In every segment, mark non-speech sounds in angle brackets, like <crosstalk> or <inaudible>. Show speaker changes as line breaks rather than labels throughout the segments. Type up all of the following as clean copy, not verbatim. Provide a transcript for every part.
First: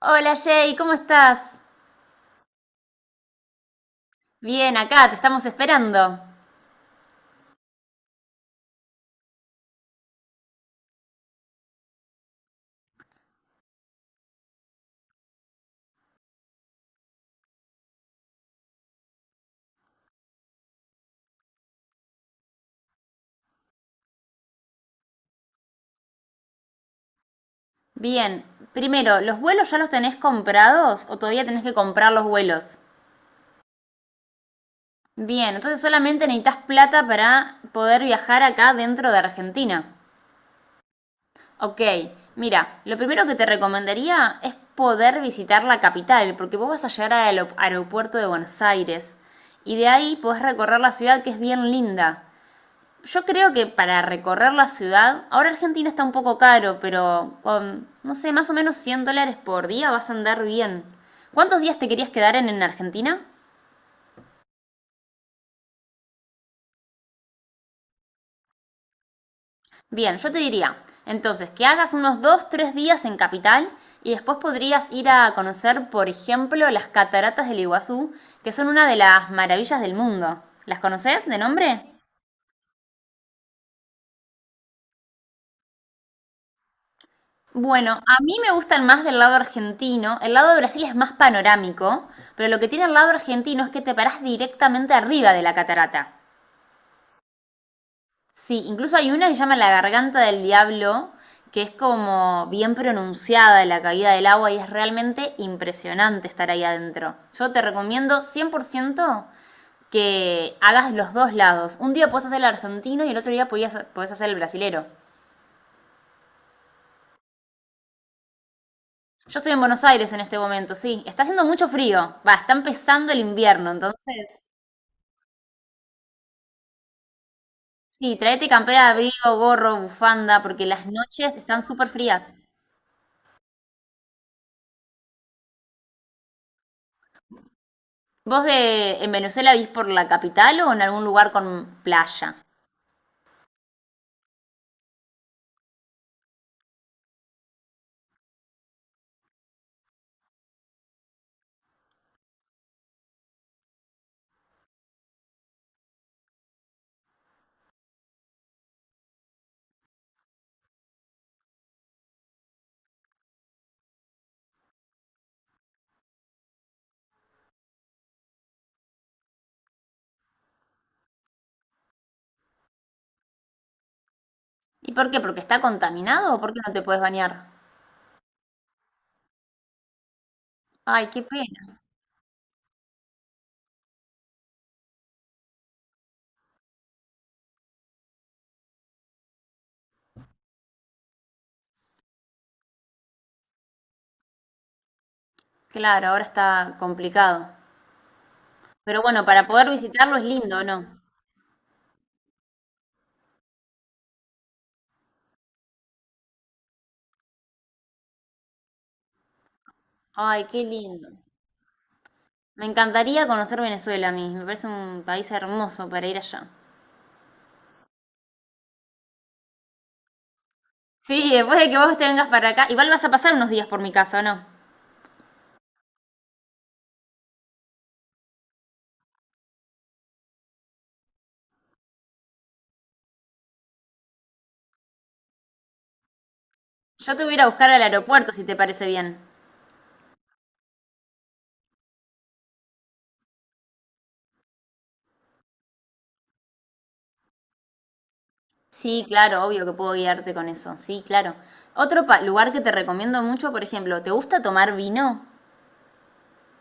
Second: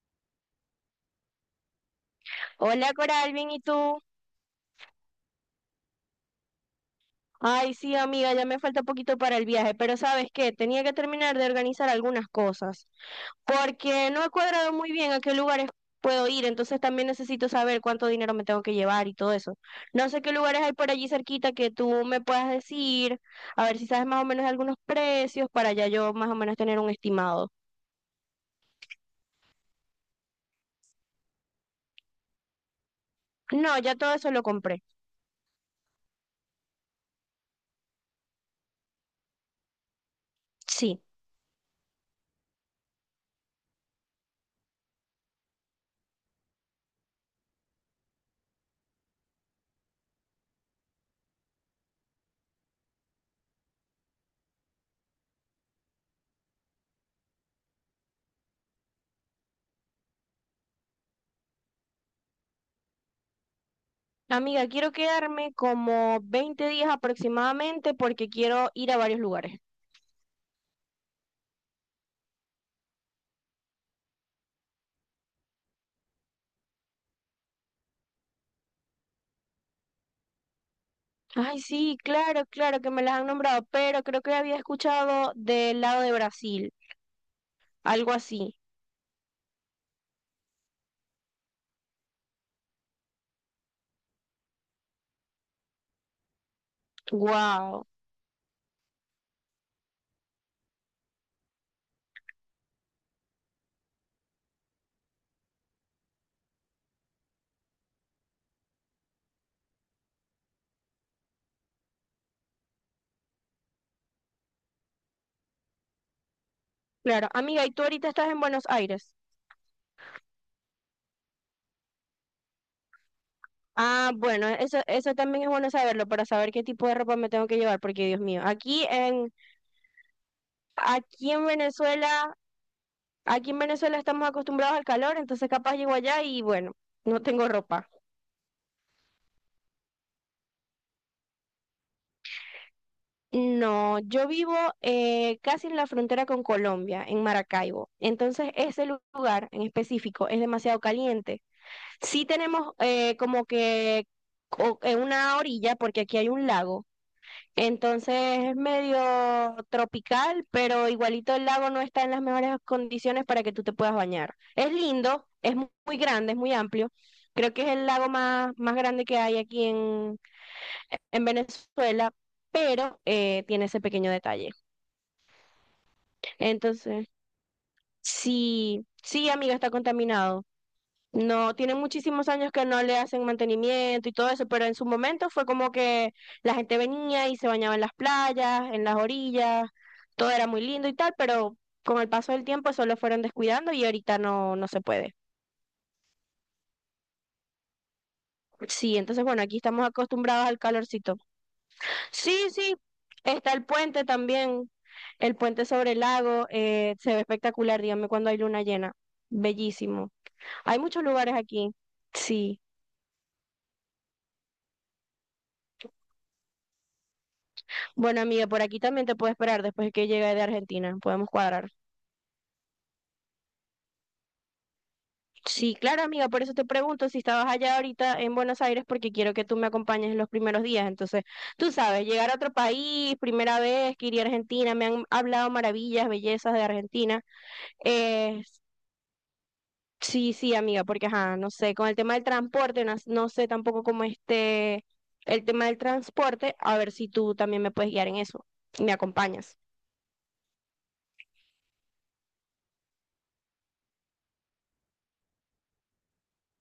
Hola Jay, ¿cómo estás?
Hola Coral, bien, ¿y tú?
Bien, acá, te estamos esperando.
Ay, sí, amiga, ya me falta poquito para el viaje, pero ¿sabes qué? Tenía que terminar de organizar algunas cosas, porque no he cuadrado muy bien a qué lugares puedo ir, entonces también necesito saber cuánto dinero me tengo que llevar y todo eso. No sé qué lugares hay por allí cerquita que tú me puedas decir, a ver si sabes más o menos algunos precios para ya yo más o menos tener un estimado.
Bien, primero, ¿los vuelos ya los tenés comprados o todavía tenés que comprar los vuelos?
No, ya todo eso lo compré.
Bien, entonces solamente necesitas plata para poder viajar acá dentro de Argentina.
Sí.
Ok, mira, lo primero que te recomendaría es poder visitar la capital, porque vos vas a llegar al aeropuerto de Buenos Aires y de ahí podés recorrer la ciudad que es bien linda. Yo creo que para recorrer la ciudad, ahora Argentina está un poco caro, pero con, no sé, más o menos 100 dólares por día vas a andar bien. ¿Cuántos días te querías quedar en Argentina?
Amiga, quiero quedarme como 20 días aproximadamente porque quiero ir a varios lugares.
Bien, yo te diría, entonces, que hagas unos dos tres días en Capital y después podrías ir a conocer, por ejemplo, las cataratas del Iguazú, que son una de las maravillas del mundo. ¿Las conoces de
Ay,
nombre?
sí, claro, claro que me las han nombrado, pero creo que había escuchado del lado de Brasil,
Bueno,
algo
a mí me
así.
gustan más del lado argentino. El lado de Brasil es más panorámico, pero lo que tiene el lado argentino es que te parás directamente arriba de la catarata.
Wow.
Sí, incluso hay una que se llama la Garganta del Diablo, que es como bien pronunciada de la caída del agua y es realmente impresionante estar ahí adentro. Yo te recomiendo 100% que hagas los dos lados. Un día puedes hacer el argentino y el otro día podés hacer el brasilero.
Claro, amiga, ¿y tú ahorita estás en Buenos Aires?
Yo estoy en Buenos Aires en este momento, sí. Está haciendo mucho frío. Va, está empezando el invierno,
Ah,
entonces.
bueno, eso también es bueno saberlo para saber qué tipo de ropa me tengo que llevar, porque
Sí,
Dios mío,
traete campera, de abrigo, gorro, bufanda, porque las
aquí
noches
en
están súper frías.
Venezuela, aquí en Venezuela estamos acostumbrados al calor, entonces capaz llego allá y bueno, no tengo ropa.
¿Vos en Venezuela vivís por la capital o en algún lugar con playa?
No, yo vivo casi en la frontera con Colombia, en Maracaibo. Entonces, ese lugar en específico es demasiado caliente. Sí tenemos como que una orilla, porque aquí hay un lago. Entonces, es medio tropical, pero igualito el lago no está en las mejores condiciones para que tú te puedas bañar. Es lindo, es muy grande, es muy amplio. Creo que es el lago más grande que hay aquí en Venezuela, pero tiene ese pequeño detalle.
¿Y por qué? ¿Porque está contaminado o por qué no te puedes
Entonces,
bañar?
sí, amiga, está contaminado.
Ay, qué
No, tiene
pena.
muchísimos años que no le hacen mantenimiento y todo eso, pero en su momento fue como que la gente venía y se bañaba en las playas, en las orillas, todo era muy lindo y tal, pero con el paso del tiempo solo fueron descuidando y ahorita no, no se puede.
Claro, ahora está complicado.
Sí,
Pero
entonces
bueno,
bueno,
para
aquí
poder
estamos
visitarlo es
acostumbrados al
lindo, ¿no?
calorcito. Sí, sí, está el puente también, el puente sobre el lago, se ve espectacular, dígame cuando hay luna llena, bellísimo.
Ay, qué
Hay muchos
lindo.
lugares aquí. Sí.
Me encantaría conocer Venezuela a mí. Me parece un país hermoso para ir allá.
Bueno, amiga, por aquí también te puedo esperar después que llegue de Argentina. Podemos
Sí, después de
cuadrar.
que vos te vengas para acá, igual vas a pasar unos días por mi casa, ¿o no?
Sí, claro, amiga, por eso te pregunto si estabas allá ahorita en Buenos Aires, porque quiero que tú me acompañes en los primeros días. Entonces, tú sabes, llegar a otro país, primera vez que iría a Argentina, me han hablado maravillas, bellezas de
Yo
Argentina.
te voy a ir a buscar al aeropuerto,
Eh,
si te parece bien.
sí, sí, amiga, porque, ajá, no sé, con el tema del transporte, no, no sé tampoco cómo esté el tema del transporte, a ver si tú también me puedes guiar en eso, me
Sí, claro,
acompañas.
obvio que puedo guiarte con eso. Sí, claro. Otro lugar que te recomiendo mucho, por ejemplo, ¿te gusta tomar vino?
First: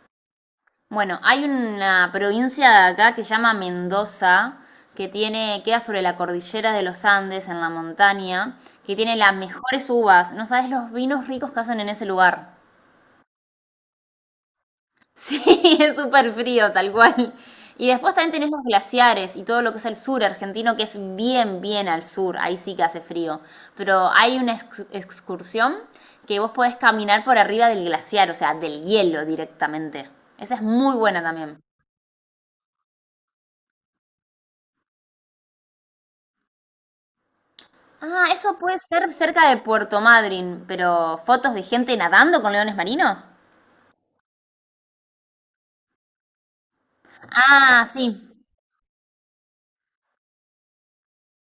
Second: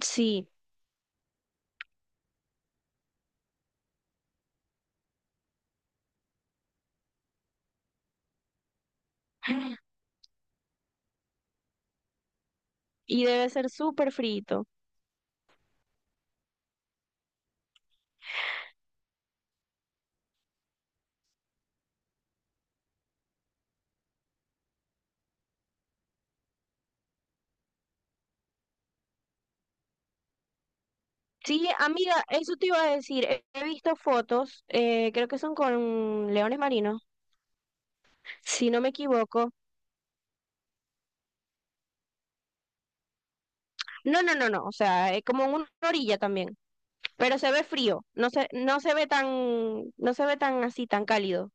Sí.
Bueno, hay una provincia de acá que se llama Mendoza, que tiene, queda sobre la cordillera de los Andes, en la montaña, que tiene las mejores uvas. No sabes los vinos ricos que hacen en ese lugar.
Y debe ser súper frito.
Sí, <laughs> es súper frío, tal cual. Y después también tenés los glaciares y todo lo que es el sur argentino, que es bien, bien al sur, ahí sí que hace frío. Pero hay una excursión que vos podés caminar por arriba del glaciar, o sea, del hielo directamente. Esa es muy buena también.
Sí, amiga, eso te iba a decir. He visto fotos, creo que son con leones marinos,
Ah, eso
si
puede
no me
ser cerca
equivoco.
de Puerto Madryn, pero fotos de gente nadando con leones marinos.
No, no, no, no, o sea, es como en una orilla también, pero se ve
Ah,
frío,
sí.
no se ve tan, no se ve tan así, tan cálido.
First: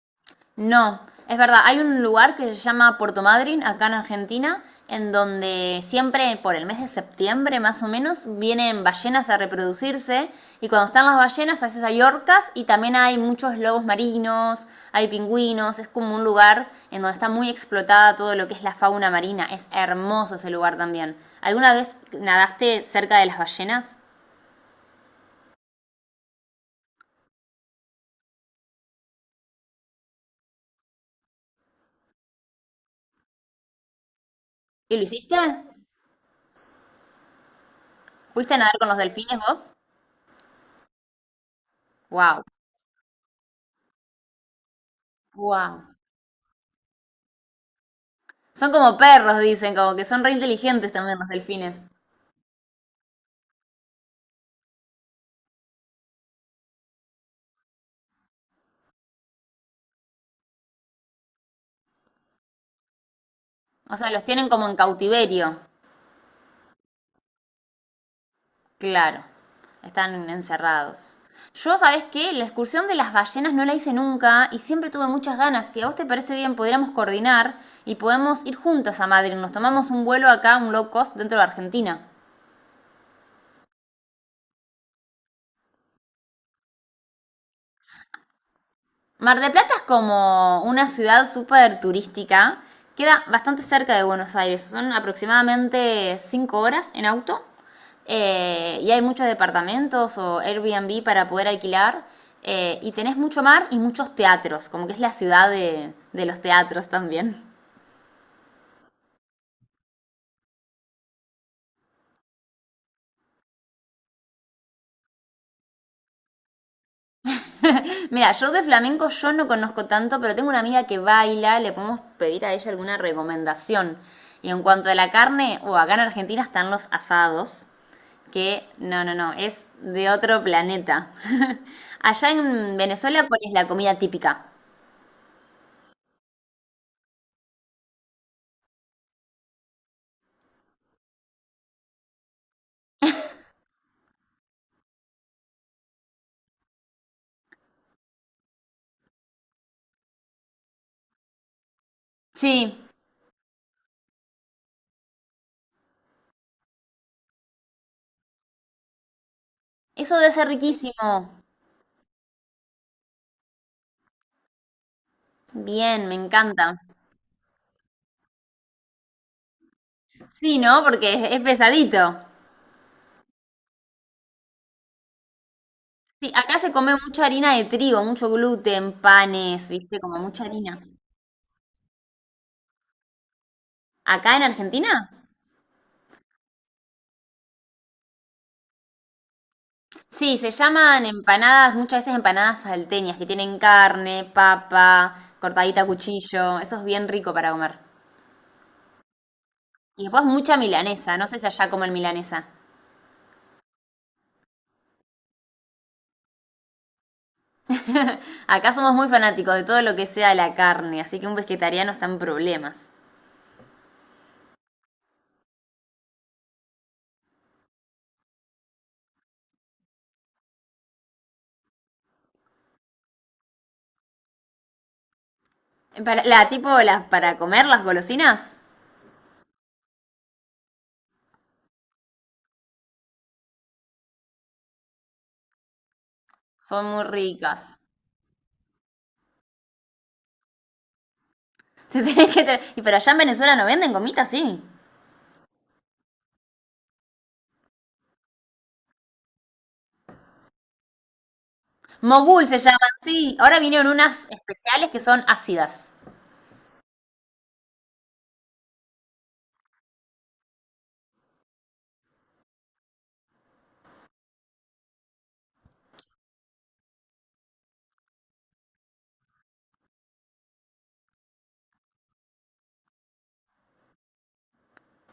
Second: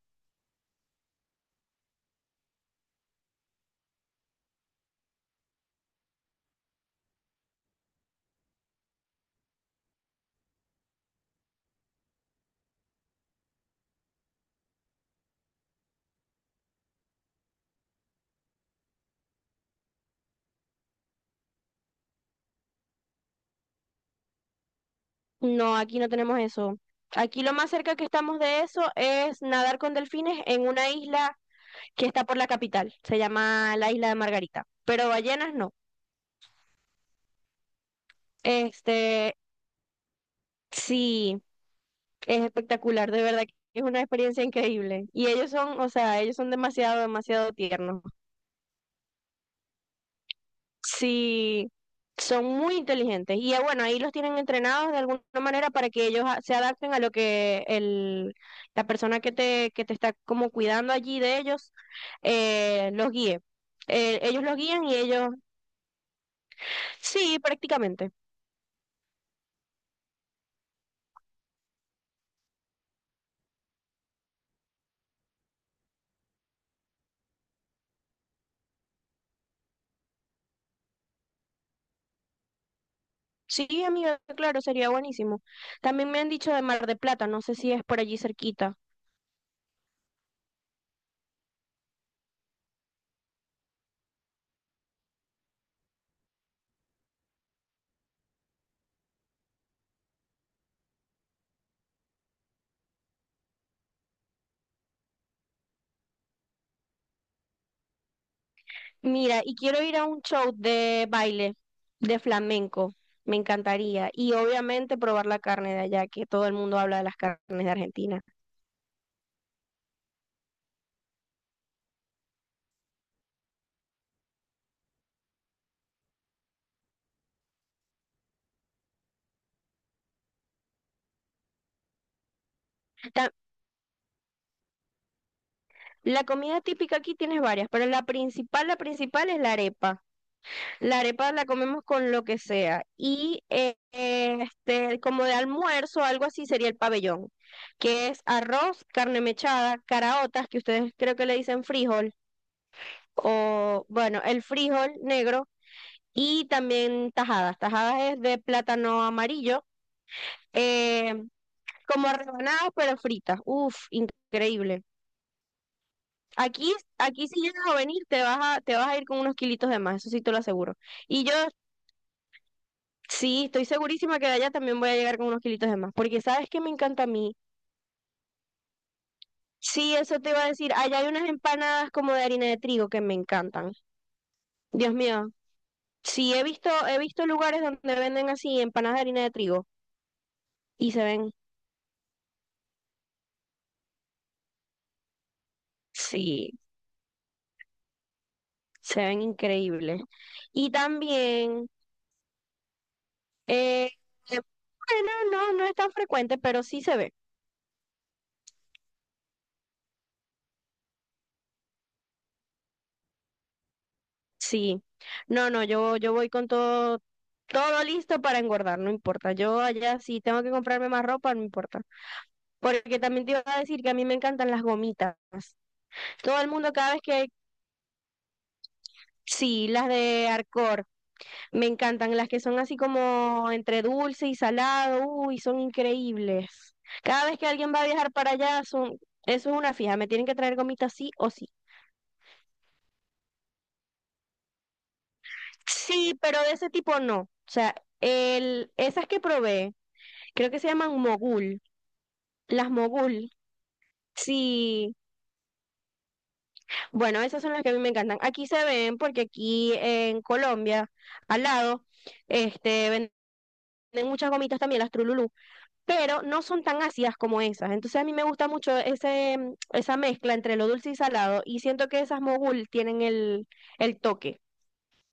No, es verdad, hay un lugar que se llama Puerto Madryn, acá en Argentina, en donde siempre por el mes de septiembre más o menos vienen ballenas a reproducirse y cuando están las ballenas a veces hay orcas y también hay muchos lobos marinos, hay pingüinos, es como un lugar en donde está muy explotada todo lo que es la fauna marina, es hermoso ese lugar también. ¿Alguna vez nadaste cerca de las ballenas?
No, aquí no tenemos eso. Aquí lo más cerca que estamos de eso es nadar con delfines en una isla que está por la capital, se llama la isla de Margarita,
¿Y lo
pero
hiciste?
ballenas no.
¿Fuiste a nadar con los
Este,
delfines vos?
sí. Es
Wow,
espectacular, de verdad que es una experiencia increíble. Y ellos son,
wow.
o sea, ellos son demasiado, demasiado tiernos.
Son como perros, dicen, como que son re inteligentes también los
Sí,
delfines.
son muy inteligentes. Y bueno, ahí los tienen entrenados de alguna manera para que ellos se adapten a lo que la persona que te está como cuidando allí de ellos los guíe.
O sea, los
Ellos
tienen
los
como en
guían y ellos,
cautiverio.
sí, prácticamente.
Claro, están encerrados. Yo, ¿sabés qué? La excursión de las ballenas no la hice nunca y siempre tuve muchas ganas. Si a vos te parece bien, podríamos coordinar y podemos ir juntas a Madrid. Nos tomamos un vuelo acá, un low cost, dentro de Argentina.
Sí, amiga, claro, sería buenísimo. También me han dicho de Mar de Plata, no sé si es por allí cerquita.
Mar del Plata es como una ciudad súper turística. Queda bastante cerca de Buenos Aires. Son aproximadamente 5 horas en auto. Y hay muchos departamentos o Airbnb para poder alquilar. Eh, y tenés mucho mar y muchos teatros, como que es la ciudad de los teatros también.
Mira, y quiero ir a un show de baile, de flamenco, me encantaría. Y obviamente probar la carne de allá, que todo el mundo habla de las carnes de
<laughs>
Argentina.
Mira, yo de flamenco yo no conozco tanto, pero tengo una amiga que baila, le podemos pedir a ella alguna recomendación. Y en cuanto a la carne, o acá en Argentina están los asados, que no, no, no, es de otro planeta. <laughs> Allá en Venezuela,
Ta-
¿cuál es la comida típica?
La comida típica aquí tienes varias, pero la principal es la arepa. La arepa la comemos con lo que sea. Y este, como de almuerzo, algo así sería el pabellón, que es arroz, carne mechada, caraotas, que ustedes creo que le dicen frijol,
Sí,
o bueno, el frijol negro y también tajadas. Tajadas es de plátano amarillo,
eso debe ser riquísimo.
eh, como rebanadas pero fritas. Uf, increíble.
Bien, me encanta.
Aquí si llegas a venir te vas a ir con unos kilitos de más, eso sí te lo
Sí,
aseguro.
¿no? Porque
Y yo
es pesadito.
sí, estoy segurísima que de allá también voy a llegar con unos kilitos de más, porque
Sí,
sabes
acá
que me
se come
encanta a
mucha
mí.
harina de trigo, mucho gluten, panes,
Sí,
¿viste? Como
eso te
mucha
iba a decir.
harina.
Allá hay unas empanadas como de harina de trigo que me encantan.
¿Acá en Argentina?
Dios mío. Sí, he visto lugares donde venden así empanadas de harina de trigo
Sí, se
y se
llaman
ven.
empanadas, muchas veces empanadas salteñas, que tienen carne, papa, cortadita a
Sí,
cuchillo. Eso es bien rico para comer.
se ven
Y
increíbles.
después mucha
Y
milanesa, no sé si
también,
allá comen milanesa.
eh, eh, bueno, no, no es tan frecuente, pero sí se ve.
<laughs> Acá somos muy fanáticos de todo lo que sea la carne, así que un vegetariano está en problemas.
Sí. No, yo voy con todo, todo listo para engordar, no importa. Yo allá sí tengo que comprarme más ropa, no importa. Porque también te iba a decir que a mí me encantan las gomitas.
Para,
Todo el
la, tipo,
mundo cada vez
las,
que,
para comer las golosinas
sí, las de Arcor. Me encantan las que son así como entre dulce y salado, uy, son increíbles.
son muy
Cada vez que alguien
ricas.
va a viajar para allá, son, eso es una fija, me tienen que traer gomitas sí o sí.
<laughs> Te tenés que y para allá en Venezuela no venden gomitas, sí.
Sí, pero de ese tipo no. O sea, esas que probé, creo que se llaman mogul,
Mogul se
las
llaman,
mogul.
sí. Ahora vinieron unas especiales
Sí,
que son ácidas.
bueno, esas son las que a mí me encantan. Aquí se ven porque aquí en Colombia, al lado, este, venden muchas gomitas también, las Trululú, pero no son tan ácidas como esas. Entonces a mí me gusta mucho esa mezcla entre lo dulce y salado y siento que esas mogul tienen el toque,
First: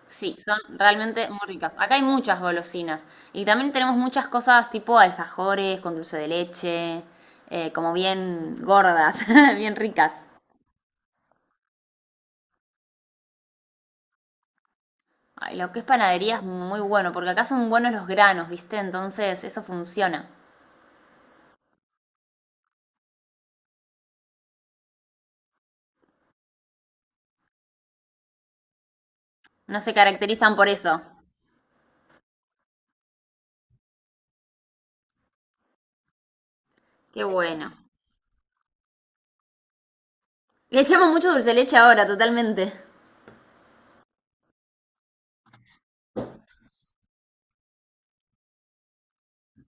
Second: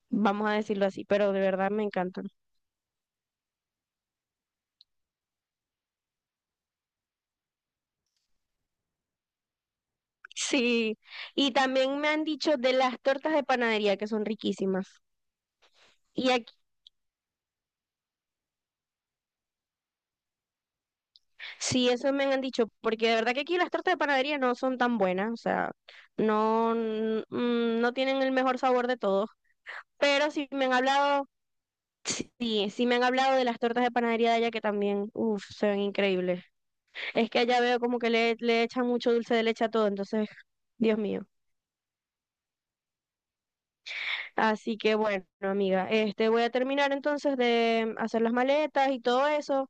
Sí,
vamos a
son
decirlo así,
realmente
pero de
muy
verdad
ricas.
me
Acá hay
encantan. <laughs>
muchas golosinas. Y también tenemos muchas cosas tipo alfajores con dulce de leche, como bien gordas, <laughs> bien ricas.
Sí, y también me han dicho de las tortas de panadería que son riquísimas.
Ay, lo que es
Y
panadería es
aquí,
muy bueno, porque acá son buenos los granos, ¿viste? Entonces eso funciona.
sí, eso me han dicho, porque de verdad que aquí las tortas de panadería no son tan buenas, o sea, no, mm, no tienen el mejor sabor de todos,
No se
pero sí
caracterizan
me
por
han
eso.
hablado. Sí, sí me han hablado de las tortas de panadería de allá que también, uff, se ven increíbles.
Qué
Es que allá
bueno.
veo como que le echan mucho dulce de leche a todo, entonces,
Le
Dios
echamos
mío.
mucho dulce de leche ahora, totalmente.
Así que bueno, amiga, este voy a terminar entonces de hacer las maletas y todo eso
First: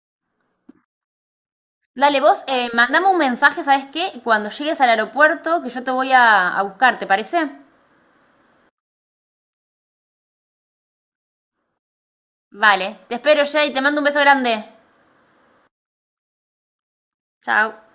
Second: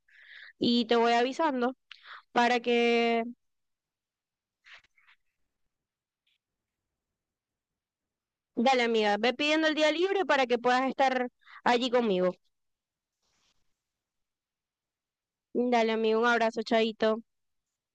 y te voy avisando
Dale, vos,
para
mandame un
que,
mensaje, ¿sabes qué? Cuando llegues al aeropuerto, que yo te voy a buscar, ¿te parece?
dale amiga, ve pidiendo el día libre para que puedas estar allí conmigo.
Vale, te espero ya y te mando un beso grande.
Dale amigo, un abrazo, chaito.
Chao.